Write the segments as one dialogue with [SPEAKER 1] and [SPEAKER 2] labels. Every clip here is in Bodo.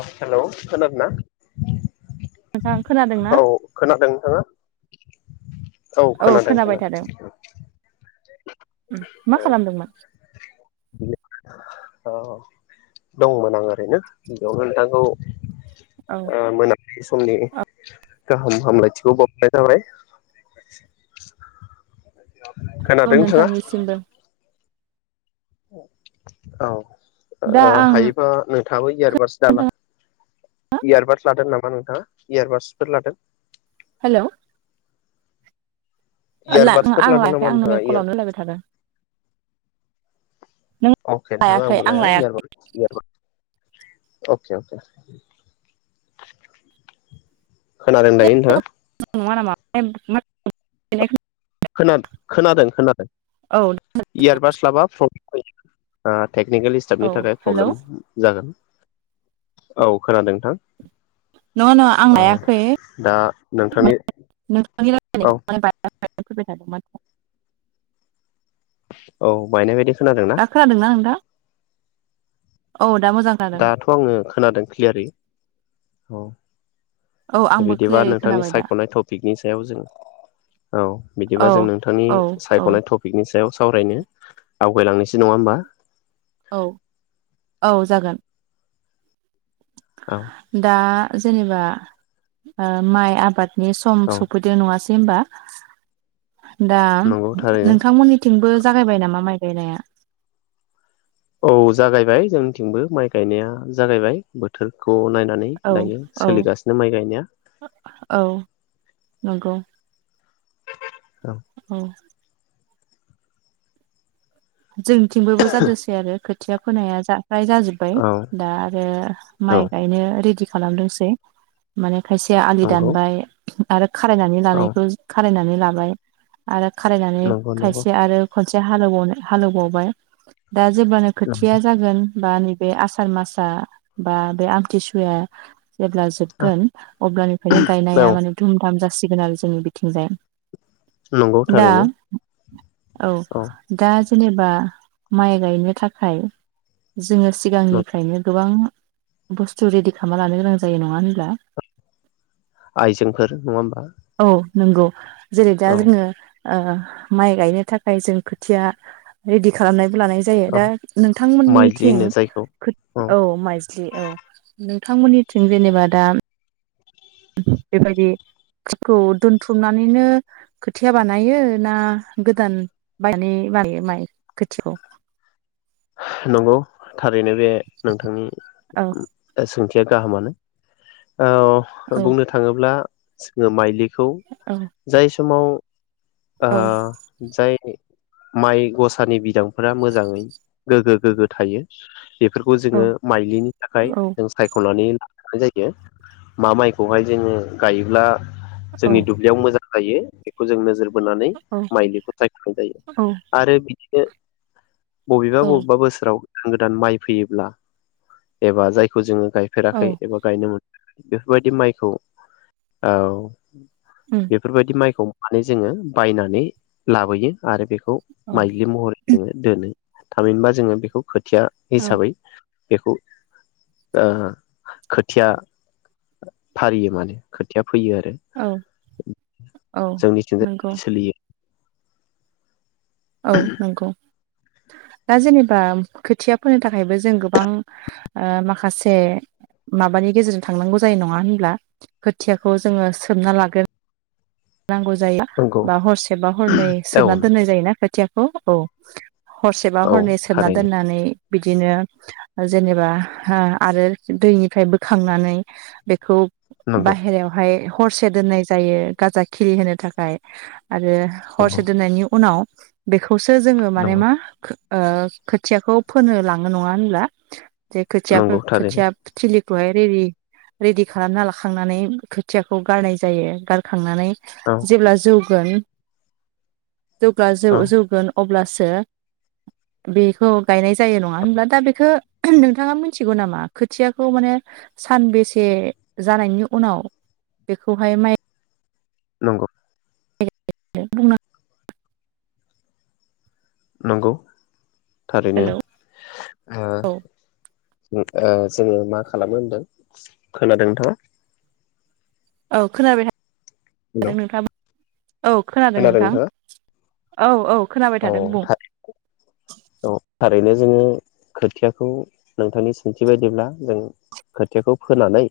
[SPEAKER 1] हेलौ खानादोंना
[SPEAKER 2] नोंथां खोनादों ना
[SPEAKER 1] औ खोनादों नोंथाङा औ खोनादों
[SPEAKER 2] खोनाबाय थादों
[SPEAKER 1] खोनादों
[SPEAKER 2] उम मा
[SPEAKER 1] औ
[SPEAKER 2] खालामदोंमोन
[SPEAKER 1] औ दंमोन आं ओरैनो बेयावनो नोंथांखौ
[SPEAKER 2] औ
[SPEAKER 1] [unintelligible] समनि
[SPEAKER 2] औ
[SPEAKER 1] गाहाम हामलायथिखौ बावहरनाय जाबाय
[SPEAKER 2] औ
[SPEAKER 1] खोनादों नोंथाङा
[SPEAKER 2] नोंथांनिसिमबो
[SPEAKER 1] औ
[SPEAKER 2] दा
[SPEAKER 1] आ
[SPEAKER 2] आं
[SPEAKER 1] हायोबा नों नशशथाबो इयारबादस दाला
[SPEAKER 2] नोंथां
[SPEAKER 1] इयारबादस लादों नामा नोंथाङा इयारबादसफोर लादों
[SPEAKER 2] हेल' आं
[SPEAKER 1] इयारबादसफोर लादों
[SPEAKER 2] लायाखै
[SPEAKER 1] नामा
[SPEAKER 2] आंनो
[SPEAKER 1] नोंथाङा
[SPEAKER 2] [unintelligible]
[SPEAKER 1] इयार
[SPEAKER 2] कलावनो लायबाय थादों। नों
[SPEAKER 1] अके नोंथाङा
[SPEAKER 2] लायाखै
[SPEAKER 1] आंबो
[SPEAKER 2] आं
[SPEAKER 1] लाया
[SPEAKER 2] लायाखै
[SPEAKER 1] इयारबाडस अके अके। खोनादों दायो नोंथाङा?
[SPEAKER 2] नङा नामा [unintelligible]
[SPEAKER 1] खोनादों खोनादों खोनादों
[SPEAKER 2] औ
[SPEAKER 1] इयारबाडस लाबा प्रब्लेम टेकनिकेल स्टाफनि
[SPEAKER 2] औ
[SPEAKER 1] थाखाय
[SPEAKER 2] हेलौ
[SPEAKER 1] प्रब्लेम जागोन। औ खोनादों नोंथां।
[SPEAKER 2] नङा नङा आं
[SPEAKER 1] औ
[SPEAKER 2] हायाखै
[SPEAKER 1] दा नोंथांनि
[SPEAKER 2] नोंथांनि [unintelligible]
[SPEAKER 1] औ
[SPEAKER 2] [unintelligible] फैबाय थादों मानो [unintelligible]
[SPEAKER 1] औ मायनायबायदि
[SPEAKER 2] दा खोनादोंना नोंथां? औ दा मोजां खोनादों
[SPEAKER 1] दाथ' आङो खोनादों क्लियारि। औ।
[SPEAKER 2] औ आंबो
[SPEAKER 1] बिदिबा
[SPEAKER 2] क्लियारै
[SPEAKER 1] नोंथांनि
[SPEAKER 2] खोनाबाय दा
[SPEAKER 1] सायख'नाय टपिकनि सायाव जों औ बिदिबा
[SPEAKER 2] औ
[SPEAKER 1] जों नोंथांनि
[SPEAKER 2] औ औ
[SPEAKER 1] सायख'नाय टपिकनि सायाव सावरायनो आवगायलांनोसै नङा होमबा।
[SPEAKER 2] औ औ जागोन।
[SPEAKER 1] औ
[SPEAKER 2] दा जेनेबा ओ माइ आबाद नि सम
[SPEAKER 1] औ
[SPEAKER 2] सफैदो नङा सै होमबा। दा
[SPEAKER 1] नंगौ थारैनो
[SPEAKER 2] नोंथांमोननिथिंबो जागायबाय नामा माइ गायनाया?
[SPEAKER 1] औ जागायबाय जोंनिथिंबो माइ गायनाया जागायबाय बोथोरखौ नाय नानै
[SPEAKER 2] औ
[SPEAKER 1] दायो
[SPEAKER 2] औ
[SPEAKER 1] सोलिगासिनो माइ गायनाया।
[SPEAKER 2] नोंगौ। औ। जोंनिथिंबोबो जादोंसै आरो खो थिया फोनाया जा फ्राय जाजोब्बाय
[SPEAKER 1] औ
[SPEAKER 2] दा आरो
[SPEAKER 1] औ
[SPEAKER 2] माइ गायनो रेडि खालामदोंसै माने खायसे आलि
[SPEAKER 1] नंगौ
[SPEAKER 2] दानबाय आरो खारायनानै
[SPEAKER 1] औ
[SPEAKER 2] लानायखौ खारायनानै लाबाय आरो खालायनानै
[SPEAKER 1] नंगौ नंगौ
[SPEAKER 2] खायसे आरोब खनसे हाल एवबावनो हालौबावबाय दा जेब्लानो
[SPEAKER 1] औ
[SPEAKER 2] खोथिया जागोन बा नैबे आसार मासआ बा बे आमथिसुवाया जेब्ला जोबगोन अब्लानिफ्रायनो गायनाया माने धुम धाम ज सिगोन आरो जोंनि बिथिंजाय
[SPEAKER 1] नंगौ
[SPEAKER 2] दा
[SPEAKER 1] थारैनो।
[SPEAKER 2] औ दा ज जेनेबा माइ गायनो थाखाय ज जोङो सिगांनिफ्रायनो गोबां बुस्थु रेडि खालामना लानो गोनां जायो नङा होनब्ला?
[SPEAKER 1] आइजेंफोर नङा होमबा?
[SPEAKER 2] नोंगौ। जेरै दा
[SPEAKER 1] औ
[SPEAKER 2] जोङो ओ माइ गायनो थाखाय जों खोथिया रेडि खालामनाय लानाय जायो
[SPEAKER 1] औ
[SPEAKER 2] दा
[SPEAKER 1] माइज्लि
[SPEAKER 2] नोंथांमोननिथिं
[SPEAKER 1] होनो जायखौ
[SPEAKER 2] खोथ औ माइज्लि औ नों थांमोननिथिं जेनेबा दाम बेबायदिखौ दोनथुमनानैनो खोथिया बानायो ना गोदान बायनानै बानायो माइ खोथिखौ
[SPEAKER 1] नंगौ। थारैनो बे नोंथांनि
[SPEAKER 2] औ
[SPEAKER 1] उम ओ सोंथि जे गाहामानो ओ
[SPEAKER 2] औ
[SPEAKER 1] बुंनो थाङोब्ला जोङो माइलि खौ
[SPEAKER 2] औ
[SPEAKER 1] जाय स समाव आ
[SPEAKER 2] औ
[SPEAKER 1] जाय माइ गसानि बिदांफोरा मोजाङै गोग्गो गोग्गो थायो। बेफोरखौ
[SPEAKER 2] औ
[SPEAKER 1] जोङो माइलिनि थाखाय
[SPEAKER 2] औ
[SPEAKER 1] जों सायख'नानै आ‌ जायो मा माइखौहाय जोङो गायोब्ला
[SPEAKER 2] औ
[SPEAKER 1] जोंनि दुब्लियाव मोजां जायो [inaudible] बोनानै
[SPEAKER 2] औ
[SPEAKER 1] माइलिखौ सायख'नाय जायो आरो बि [unintelligible] बबेबा
[SPEAKER 2] औ
[SPEAKER 1] बब बोसोराव गोदान गोदान माइ फैयोब्ला एबा जायखौ जोङो गायफेराखै
[SPEAKER 2] औ
[SPEAKER 1] एबा गायनो मोन बेफोरबायदि माइखौ औ
[SPEAKER 2] उम
[SPEAKER 1] बेफोरबायदि माइखौ माने जोङो बायनानै लाबोयो आरो बे खौ
[SPEAKER 2] औ
[SPEAKER 1] माइलि महरै जोङो दोनो। थामिनबा जोङो बेखौ खोथिया
[SPEAKER 2] औ
[SPEAKER 1] हिसाबै बेखौ ओ खोथिया फारियो माने खोथिया फैयो आरो
[SPEAKER 2] औ औ
[SPEAKER 1] जोंनिथिं
[SPEAKER 2] नंगौ
[SPEAKER 1] बिदि सोलियो।
[SPEAKER 2] औ नोंगौ‌। दा जेनेबा खोथिया फोनो थाखायबो जों गोबां माखासे माबानि गेजेरजों थांनांगौ जायो नङा होनब्ला खोथियाखौ जोङो सोमना लागोन नांगौ जायो
[SPEAKER 1] नंगौ
[SPEAKER 2] बा हरसेबा हरनै
[SPEAKER 1] औ
[SPEAKER 2] सोबनानै
[SPEAKER 1] नंगौ
[SPEAKER 2] दोननाय जायोना [unintelligible] थियाखौ औ हरसेबा
[SPEAKER 1] औ
[SPEAKER 2] हरनै सोमना
[SPEAKER 1] थारैनो
[SPEAKER 2] दोननानै बिदिनो जेनेबा ओ आरो दैनिफ्राय बोखांनानै बेखौ
[SPEAKER 1] नंगौ
[SPEAKER 2] बाहेरायावहाय हरसे दोननाय जायो गाजा खिलिहोनो थाखाय आरो
[SPEAKER 1] नंगौ
[SPEAKER 2] हरसे दोननायनि उनाव बेखौ खौसो जोङो माने
[SPEAKER 1] नंगौ
[SPEAKER 2] मा ओ खोथियाखौ फोनो लाङो नङा होनब्ला? जे
[SPEAKER 1] नंगौ
[SPEAKER 2] खोथियाफोर
[SPEAKER 1] थारैनो
[SPEAKER 2] खोथिया थिलि [unintelligible] हाय रेदि रेदि खालामना लांखांनानै खोथियाखौ गारनाय जायो गारखांनानै
[SPEAKER 1] औ
[SPEAKER 2] जेब्ला जौ गोन जेब्ला
[SPEAKER 1] औ
[SPEAKER 2] जौ-जौगोन अब्लासो [unintelligible] बेखौ गायनाय जायो नङा होनब्ला दा बेखौ नोंथाङा मिथिगौ नामा खोथियाखौ माने सानबेसे जानायनि उनाव बेखौहाय माइ
[SPEAKER 1] नंगौ।
[SPEAKER 2] बुं
[SPEAKER 1] नंगौ। थारैनो
[SPEAKER 2] हेलौ
[SPEAKER 1] ओ
[SPEAKER 2] औ
[SPEAKER 1] ओ जोङो मा खालामो होनदों खोनादों नोथांआ।
[SPEAKER 2] औ खोनाबाय?
[SPEAKER 1] हेलौ
[SPEAKER 2] आरो नोंथां औ खोनादों नोंथां। औ औ। खोनाबाय
[SPEAKER 1] औ
[SPEAKER 2] थादों बुं
[SPEAKER 1] थारैनो औ थारैनो। जोङो खोथियाखौ नोंथांनि सोंथि बायदिब्ला जों खोथियाखौ फोनानै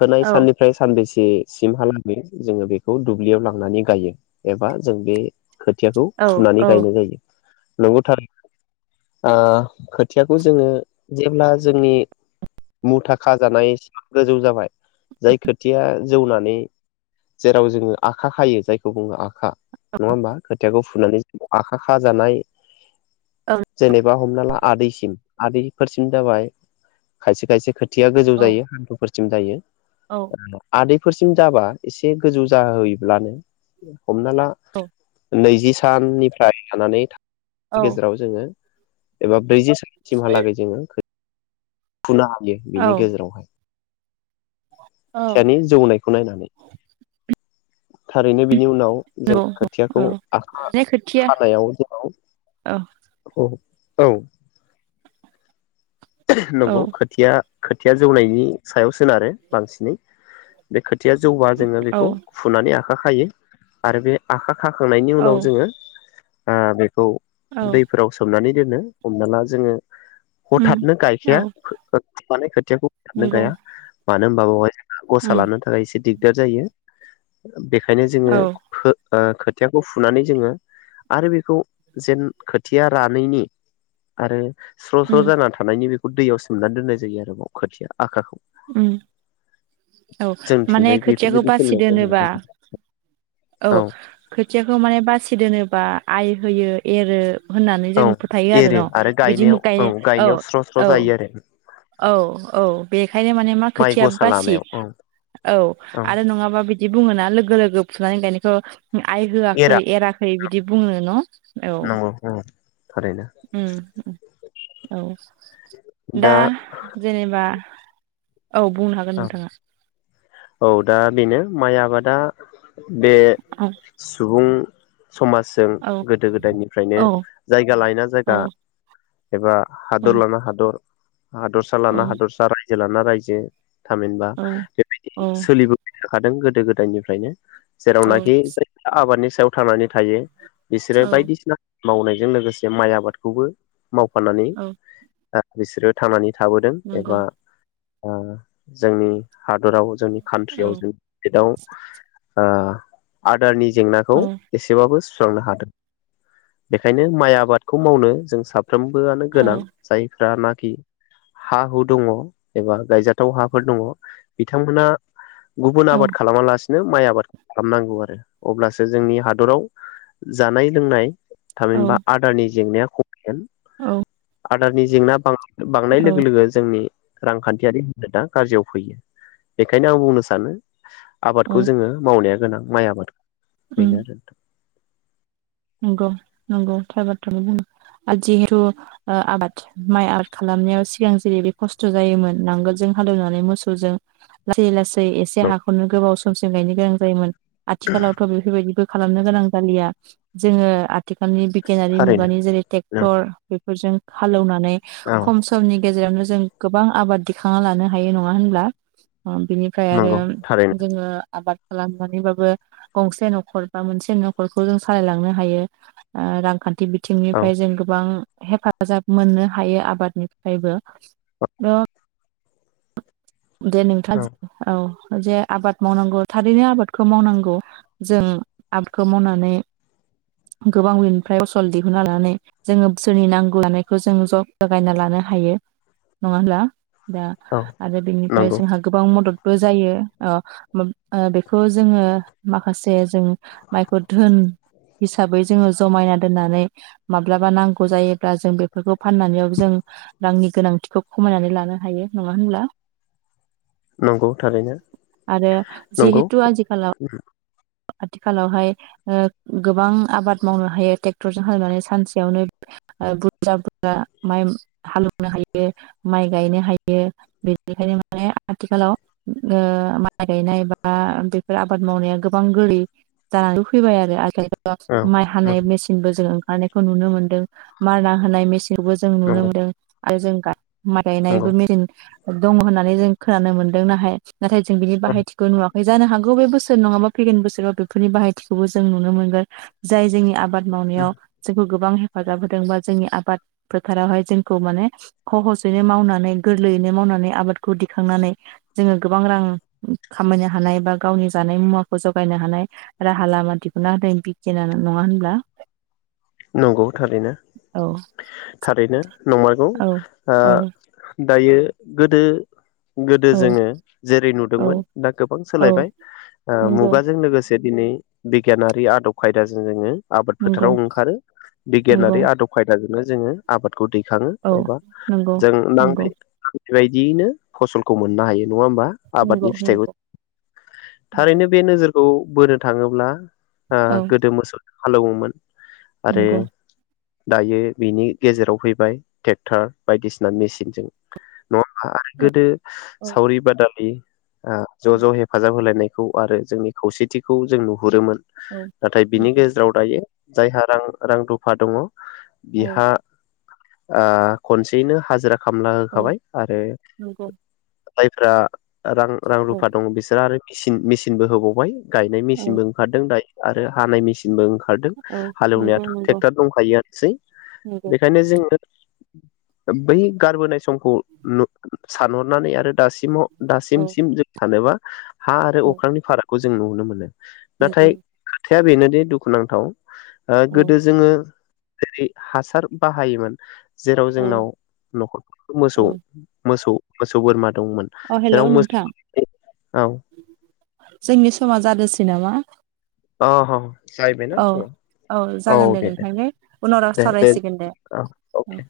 [SPEAKER 1] होनाय
[SPEAKER 2] औ
[SPEAKER 1] साननिफ्राय सानबैसे जे सिमहालागै जोङो बेखौ दुब्लियाव लांनानै गायो एबा जों बे खोथियाखौ
[SPEAKER 2] औ
[SPEAKER 1] फुनानै
[SPEAKER 2] औ
[SPEAKER 1] गायनाय जायो। नंगौ थारैनो ओ खोथियाखौ जोङो जेब्ला जोंनि मुथा खाजानाय गोजौ जाबाय जाय खोथिया जौनानै जेराव जोङो आखा खायो जायखौ बुङो आखा। नङा होनबा? थियाखौ फुनानै आखा खाजानाय
[SPEAKER 2] औ
[SPEAKER 1] जेनेबा हमना ला आदैसिम आदैफोरसिम जाबाय खायसे खायसे खोथि थिया गोजौ
[SPEAKER 2] औ
[SPEAKER 1] जायो हान्थुफोर सिम जायो।
[SPEAKER 2] औ
[SPEAKER 1] आदै फोरसिम जाबा एसे गोजौ जाहोयोब्लानो हमना ला नैजि साननिफ्राय जानानै था
[SPEAKER 2] औ
[SPEAKER 1] गेजेराव जोङो एबा ब्रैजि सिमहालागै जोङो फुनो हायो बिनि
[SPEAKER 2] औ
[SPEAKER 1] गेजेरावहाय।
[SPEAKER 2] औ
[SPEAKER 1] थियानि जौनायखौ नायनानै। थारैनो बिनि उनाव जों
[SPEAKER 2] औ औ
[SPEAKER 1] खोथियाखौ आखा
[SPEAKER 2] माने खोथिया
[SPEAKER 1] खानायाव जेराव
[SPEAKER 2] औ
[SPEAKER 1] औ। औ।
[SPEAKER 2] औ
[SPEAKER 1] नंगौ खोथिया खोथिया जौनायनि सायाव सोनारो बांसिनै बे खोथिया जौबा जोङो
[SPEAKER 2] औ
[SPEAKER 1] बेखौ फुनानै आ खा खायो आरो बे आखा खाखांनायनि
[SPEAKER 2] औ
[SPEAKER 1] उनाव जोङो आ बे खौ
[SPEAKER 2] औ
[SPEAKER 1] दैफोराव सोमनानै दोनो हमना ला जोङो
[SPEAKER 2] उम
[SPEAKER 1] थाबनो गायखाया
[SPEAKER 2] औ
[SPEAKER 1] माने खो थियाखौ थाबनो
[SPEAKER 2] नंगौ
[SPEAKER 1] गाया। मानो होनोमबा बेवहाय गसा
[SPEAKER 2] उम
[SPEAKER 1] लानो थाखाय एसे दिगदार जायो। बेखायनो जोङो
[SPEAKER 2] औ
[SPEAKER 1] फो ओ खोथियाखौ फुनानै जोङो आरो बेखौ जेन खोथिया रानैनि आरो स्र स्र
[SPEAKER 2] उम
[SPEAKER 1] जाना था बेखौ दैयाव सोमनानै दोन्नाय जायो आरोबाव खाथिया आखाखौ।
[SPEAKER 2] उम। औ माने
[SPEAKER 1] जोंथिंजाय
[SPEAKER 2] खोथियाखौ
[SPEAKER 1] बेफोरबायदि
[SPEAKER 2] बासि
[SPEAKER 1] सोलिनायखौ
[SPEAKER 2] दोनोबा
[SPEAKER 1] नुदों
[SPEAKER 2] औ खोथियाखौ माने बासिदो नोबा जेनेबा आइ होयो एरो होननानै
[SPEAKER 1] औ
[SPEAKER 2] जों फोथायो आरो
[SPEAKER 1] एरो
[SPEAKER 2] न' बिदि म
[SPEAKER 1] गायनायाव
[SPEAKER 2] गाय औ
[SPEAKER 1] गायनायाव स्र' स्र'
[SPEAKER 2] औ
[SPEAKER 1] जायो आरो
[SPEAKER 2] औ औ बेखायनो माने मा
[SPEAKER 1] माइ
[SPEAKER 2] खोथिया
[SPEAKER 1] गसा
[SPEAKER 2] बासि
[SPEAKER 1] लानायाव औ
[SPEAKER 2] औ आरो नङाबा बि बिदि बुङो ना लोगो लोगो फुनानै गायनायखौ आइ होआखै
[SPEAKER 1] एरा
[SPEAKER 2] एराखै बिदि बुंनो न'
[SPEAKER 1] नंगौ औ थारैनो
[SPEAKER 2] उम औ दा जेनेबा औ बुंनो हागोन नोंथाङा
[SPEAKER 1] औ दा बेनो माइ आबादा बे
[SPEAKER 2] औ
[SPEAKER 1] सुबुं समाजजों
[SPEAKER 2] औ
[SPEAKER 1] गोदो गोदायनिफ्रायनो
[SPEAKER 2] औ
[SPEAKER 1] जायगा लायना
[SPEAKER 2] औ
[SPEAKER 1] जायगा एबा
[SPEAKER 2] औ
[SPEAKER 1] हादर लाना हादर हादरसा लाना
[SPEAKER 2] औ
[SPEAKER 1] हादरसा राय जेलाना रायजो थामिनबा बेबायदि सोलिबो [unintelligible] खादों गोदो गोदायनिफ्रायनो।
[SPEAKER 2] औ
[SPEAKER 1] जेरावनाखि [unintelligible] आबादनि सायाव थांनानै थायो। बिसोरो
[SPEAKER 2] औ
[SPEAKER 1] बायदिसिना मावनायजों लोगोसे माइ आबादखौबो मावफानानै
[SPEAKER 2] औ
[SPEAKER 1] [unintelligible] बिसोरो थांनानै थाबोदों एबा
[SPEAKER 2] नंगौ
[SPEAKER 1] ओ जोंनि हादराव जोंनि
[SPEAKER 2] औ
[SPEAKER 1] कान्ट्रियाव जोंनि स्टेटआव ओ [unintelligible] जेंनाखौ
[SPEAKER 2] औ
[SPEAKER 1] एसेबाबो सुस्रांनो हादों बेखायनो माइ आबादखौ मावनो जों साब फ्रोमबोआनो गोनां जायफ रा नाखि हा हु दङ एबा गायजा थाव हाफोर दङ। बिथांमोना गुबुन
[SPEAKER 2] औ
[SPEAKER 1] आबाद खालामालासि नो माइ आबाद खालामनांगौ आरो अब्लासो जोंनि हादराव जानाय लोंनाय
[SPEAKER 2] औ
[SPEAKER 1] थामहिनबा आदारनि जेंनाया [unintelligible]
[SPEAKER 2] औ
[SPEAKER 1] आदारनि जेंना बां बांनाय
[SPEAKER 2] औ
[SPEAKER 1] लोगो लोगो जोंनि रांखान्थियारि दा गाज्रियाव फैयो बेखायनो आं बुंनो सानो आबादखौ
[SPEAKER 2] औ
[SPEAKER 1] जोङो मावनाया गोनां माइ आबाद।
[SPEAKER 2] उम
[SPEAKER 1] बेनो आरो नोंथां।
[SPEAKER 2] नंगौ नंगौ थार बाथ्राखौ बुंदों आरो जिहेथु आबाद माइ आबाद खालामनायाव सिगां जेरै बे खस्थ' जायोमोन नांगोलजों हालेवनानै मोसौजों लासै लासै एसे
[SPEAKER 1] नोंथां
[SPEAKER 2] हाखौनो गोबावसम समसिम गायनो गोनां जायोमोन। आथिखालावथ' बेफोरबायदिबो खालामनो गोनां जालिया। जोङो आथि खालनि बिगियानारि
[SPEAKER 1] थारैनो
[SPEAKER 2] मुगानि जेरै
[SPEAKER 1] औ
[SPEAKER 2] ट्रेक्टर फोरजों हालौवना नै खम समनि गेजावनो जों गोबां आबाद दिखांना लानो हायो नङा होनब्ला बिनिफ्राय आरो
[SPEAKER 1] नंगौ थारैनो
[SPEAKER 2] जोङो आबाद खालामनानैबाबो गंसे न'खर बा मोनसे न'खरखौ जों सालायलांनो हायो ओ रांखान्थि बि
[SPEAKER 1] औ
[SPEAKER 2] बिथिंनिफ्राय जों गोबां हेफाजाब मोननो हायो आबादनिफ्रायबो [unintelligible] दे
[SPEAKER 1] औ
[SPEAKER 2] नोंथाङा औ। जे आबाद मावनांगौ थारैनो आबादखौ मावनांगौ जों आबादखौ मावनानै गोबां बिनिफ्राय फसल दिहुनना लानानै जोङो बोसोरनि नांगौ जानायखौ जों ज' जगायना लानो हायो नङा होनब्ला। दा
[SPEAKER 1] औ
[SPEAKER 2] आरो निफ्राय
[SPEAKER 1] नंगौ
[SPEAKER 2] जोंहा गोबां मददबो जयो ओ माब ओ बेखौ जोङो माखासे जों माइखौ धोन हिसाबै जोङो जमायना दोननानै माब्लाबा नांगौ जायोब्ला जों बेफोरखौ फाननानैबाबो जों रांनि गोनांथिखौ खमायनानै लानो हायो नङा होनब्ला।
[SPEAKER 1] नंगौ थारैनो
[SPEAKER 2] आरो
[SPEAKER 1] नंगौ
[SPEAKER 2] जिहेतु आजिखालाव आथिखालावहाय ओ गोबां आबाद मावनो हायो ट्रेक्टरजों हालेवनानै सानसेयावनो बुरजा बुरजा माइ हालेवनो हायो माइ गायनो हायो बेनिखायनो माने आथिखालाव ओ माइ गायनाय बा बेफोर आबाद मावनाया गोबा बांगलि दा रुफैबाय आरो आ
[SPEAKER 1] औ
[SPEAKER 2] माइ हानाय मेसिनबो जोङो नायखौ नुनो मोनदों मारना होनाय मेसि थेवबो जों नुनो
[SPEAKER 1] नंगौ
[SPEAKER 2] मोनदों आरो जों गा
[SPEAKER 1] नंगौ
[SPEAKER 2] [unintelligible] दङ होननानै जों खोनानो मोनदों नाहाय नाथाय जों बिनि बाहायथिखौ नुवाख बे जानो हागौ बे बोसोर नङाबा फैगोन बोसोराव बेफोरनि बाहायथिखौबो जों नुनो मोनगोन जाय जोंनि आबाद
[SPEAKER 1] औ
[SPEAKER 2] मावनायाव जे गोबां हेफाजाब होदों बा जोंनि आबाद फोथारावहाय जोंखौ माने खहसयैनो मावनानै गोरलैयैनो मावनानै आबादखौ दिखांनानै जोङो गोबां रां खामायनो हानाय बा गावनि जानाय मुवा खौ जगायनो हानाय राहा लामा दिहुना होदों बिगियाना नङा होनब्ला?
[SPEAKER 1] नंगौ थारैनो
[SPEAKER 2] औ
[SPEAKER 1] थारैनो नंमारगौ
[SPEAKER 2] औ
[SPEAKER 1] ओ
[SPEAKER 2] औ
[SPEAKER 1] दायो गोदो गोदो
[SPEAKER 2] औ
[SPEAKER 1] जोङो जेरै नुदोंमोन
[SPEAKER 2] औ
[SPEAKER 1] दा गोबां
[SPEAKER 2] औ
[SPEAKER 1] सोलायबाय
[SPEAKER 2] नंगौ
[SPEAKER 1] मुगाजों लोगोसे दिनै बिगियानारि आदब खायदाजों जोङो आबाद
[SPEAKER 2] नंगौ
[SPEAKER 1] फोथाराव ओंखारो
[SPEAKER 2] नंगौ
[SPEAKER 1] बिगियानारि आद खायदा नो जोङो आबाद खौ दैखाङो
[SPEAKER 2] औ
[SPEAKER 1] एबा
[SPEAKER 2] नंगौ
[SPEAKER 1] जों
[SPEAKER 2] नंगौ
[SPEAKER 1] नांनाय बेबायदियैनो फसलखौ मोननो हायो। नङा होमबा
[SPEAKER 2] नंगौ
[SPEAKER 1] आबादनि फिथाइखौ
[SPEAKER 2] नंगौ नंगौ
[SPEAKER 1] थारैनो बे नोजोर खौ बोनो थाङोब्ला आ
[SPEAKER 2] औ
[SPEAKER 1] गोदो मोसौ हालौओमोन।
[SPEAKER 2] नंगौ
[SPEAKER 1] दायो बिनि गेजेराव फैबाय टेक्टार बायदिसिना मेसिनजों नङाबा आरो
[SPEAKER 2] औ
[SPEAKER 1] गोदो
[SPEAKER 2] औ
[SPEAKER 1] सावरि बादालि ओ ज ज हेफाजाब होलाय नाय खौ आरो जोंनि खौसेथिखौ जों नुहुरोमोन।
[SPEAKER 2] औ
[SPEAKER 1] नाथाय बिनि
[SPEAKER 2] नंगौ
[SPEAKER 1] गेजेराव दायो जायहा रां रां रुफा दङ
[SPEAKER 2] औ
[SPEAKER 1] बिहा ओ खनसेयैनो हाजिरा खामला
[SPEAKER 2] औ
[SPEAKER 1] होखाबाय आरो
[SPEAKER 2] नंगौ
[SPEAKER 1] जायफ्रा रां रां
[SPEAKER 2] औ
[SPEAKER 1] रुफा दङ बिसोरो आरो मिसिन मेचिनबो होबावबाय गायनाय
[SPEAKER 2] औ
[SPEAKER 1] मेसिनबो ओंखारदों दायो आरो हानाय मेसिन बो ओंखारदों
[SPEAKER 2] औ
[SPEAKER 1] हालेवनायाथ
[SPEAKER 2] नंगौ नंगौ
[SPEAKER 1] ट्रेक्टर दंखायो आनोसै
[SPEAKER 2] नंगौ
[SPEAKER 1] बेखायनो जोङो बै गारबोनाय सम औ न सानहरनानै आरो दासिम माव
[SPEAKER 2] औ
[SPEAKER 1] दासिमसिम जों सानोबा हा आरो अख्रांनि फाराग खौ जों नुनो मोनो। नाथाय
[SPEAKER 2] नुदों
[SPEAKER 1] खोथाया बेनोदि दुखुनांथाव।
[SPEAKER 2] औ
[SPEAKER 1] गोदो जोङो जेरै हासार बाहायोमोन जेराव
[SPEAKER 2] औ
[SPEAKER 1] जोंनाव न'खर
[SPEAKER 2] औ
[SPEAKER 1] मोसौ मोसौ मोसौ बोरमा दंमोन
[SPEAKER 2] अ हेलौ
[SPEAKER 1] जेराव मोसौ
[SPEAKER 2] नोंथां
[SPEAKER 1] औ
[SPEAKER 2] जोंनि समा जादोसै नामा
[SPEAKER 1] अ अ
[SPEAKER 2] औ औ जागोन दे नोंथांजों उनाव सावरायसिगोन दे
[SPEAKER 1] औ अके
[SPEAKER 2] औ।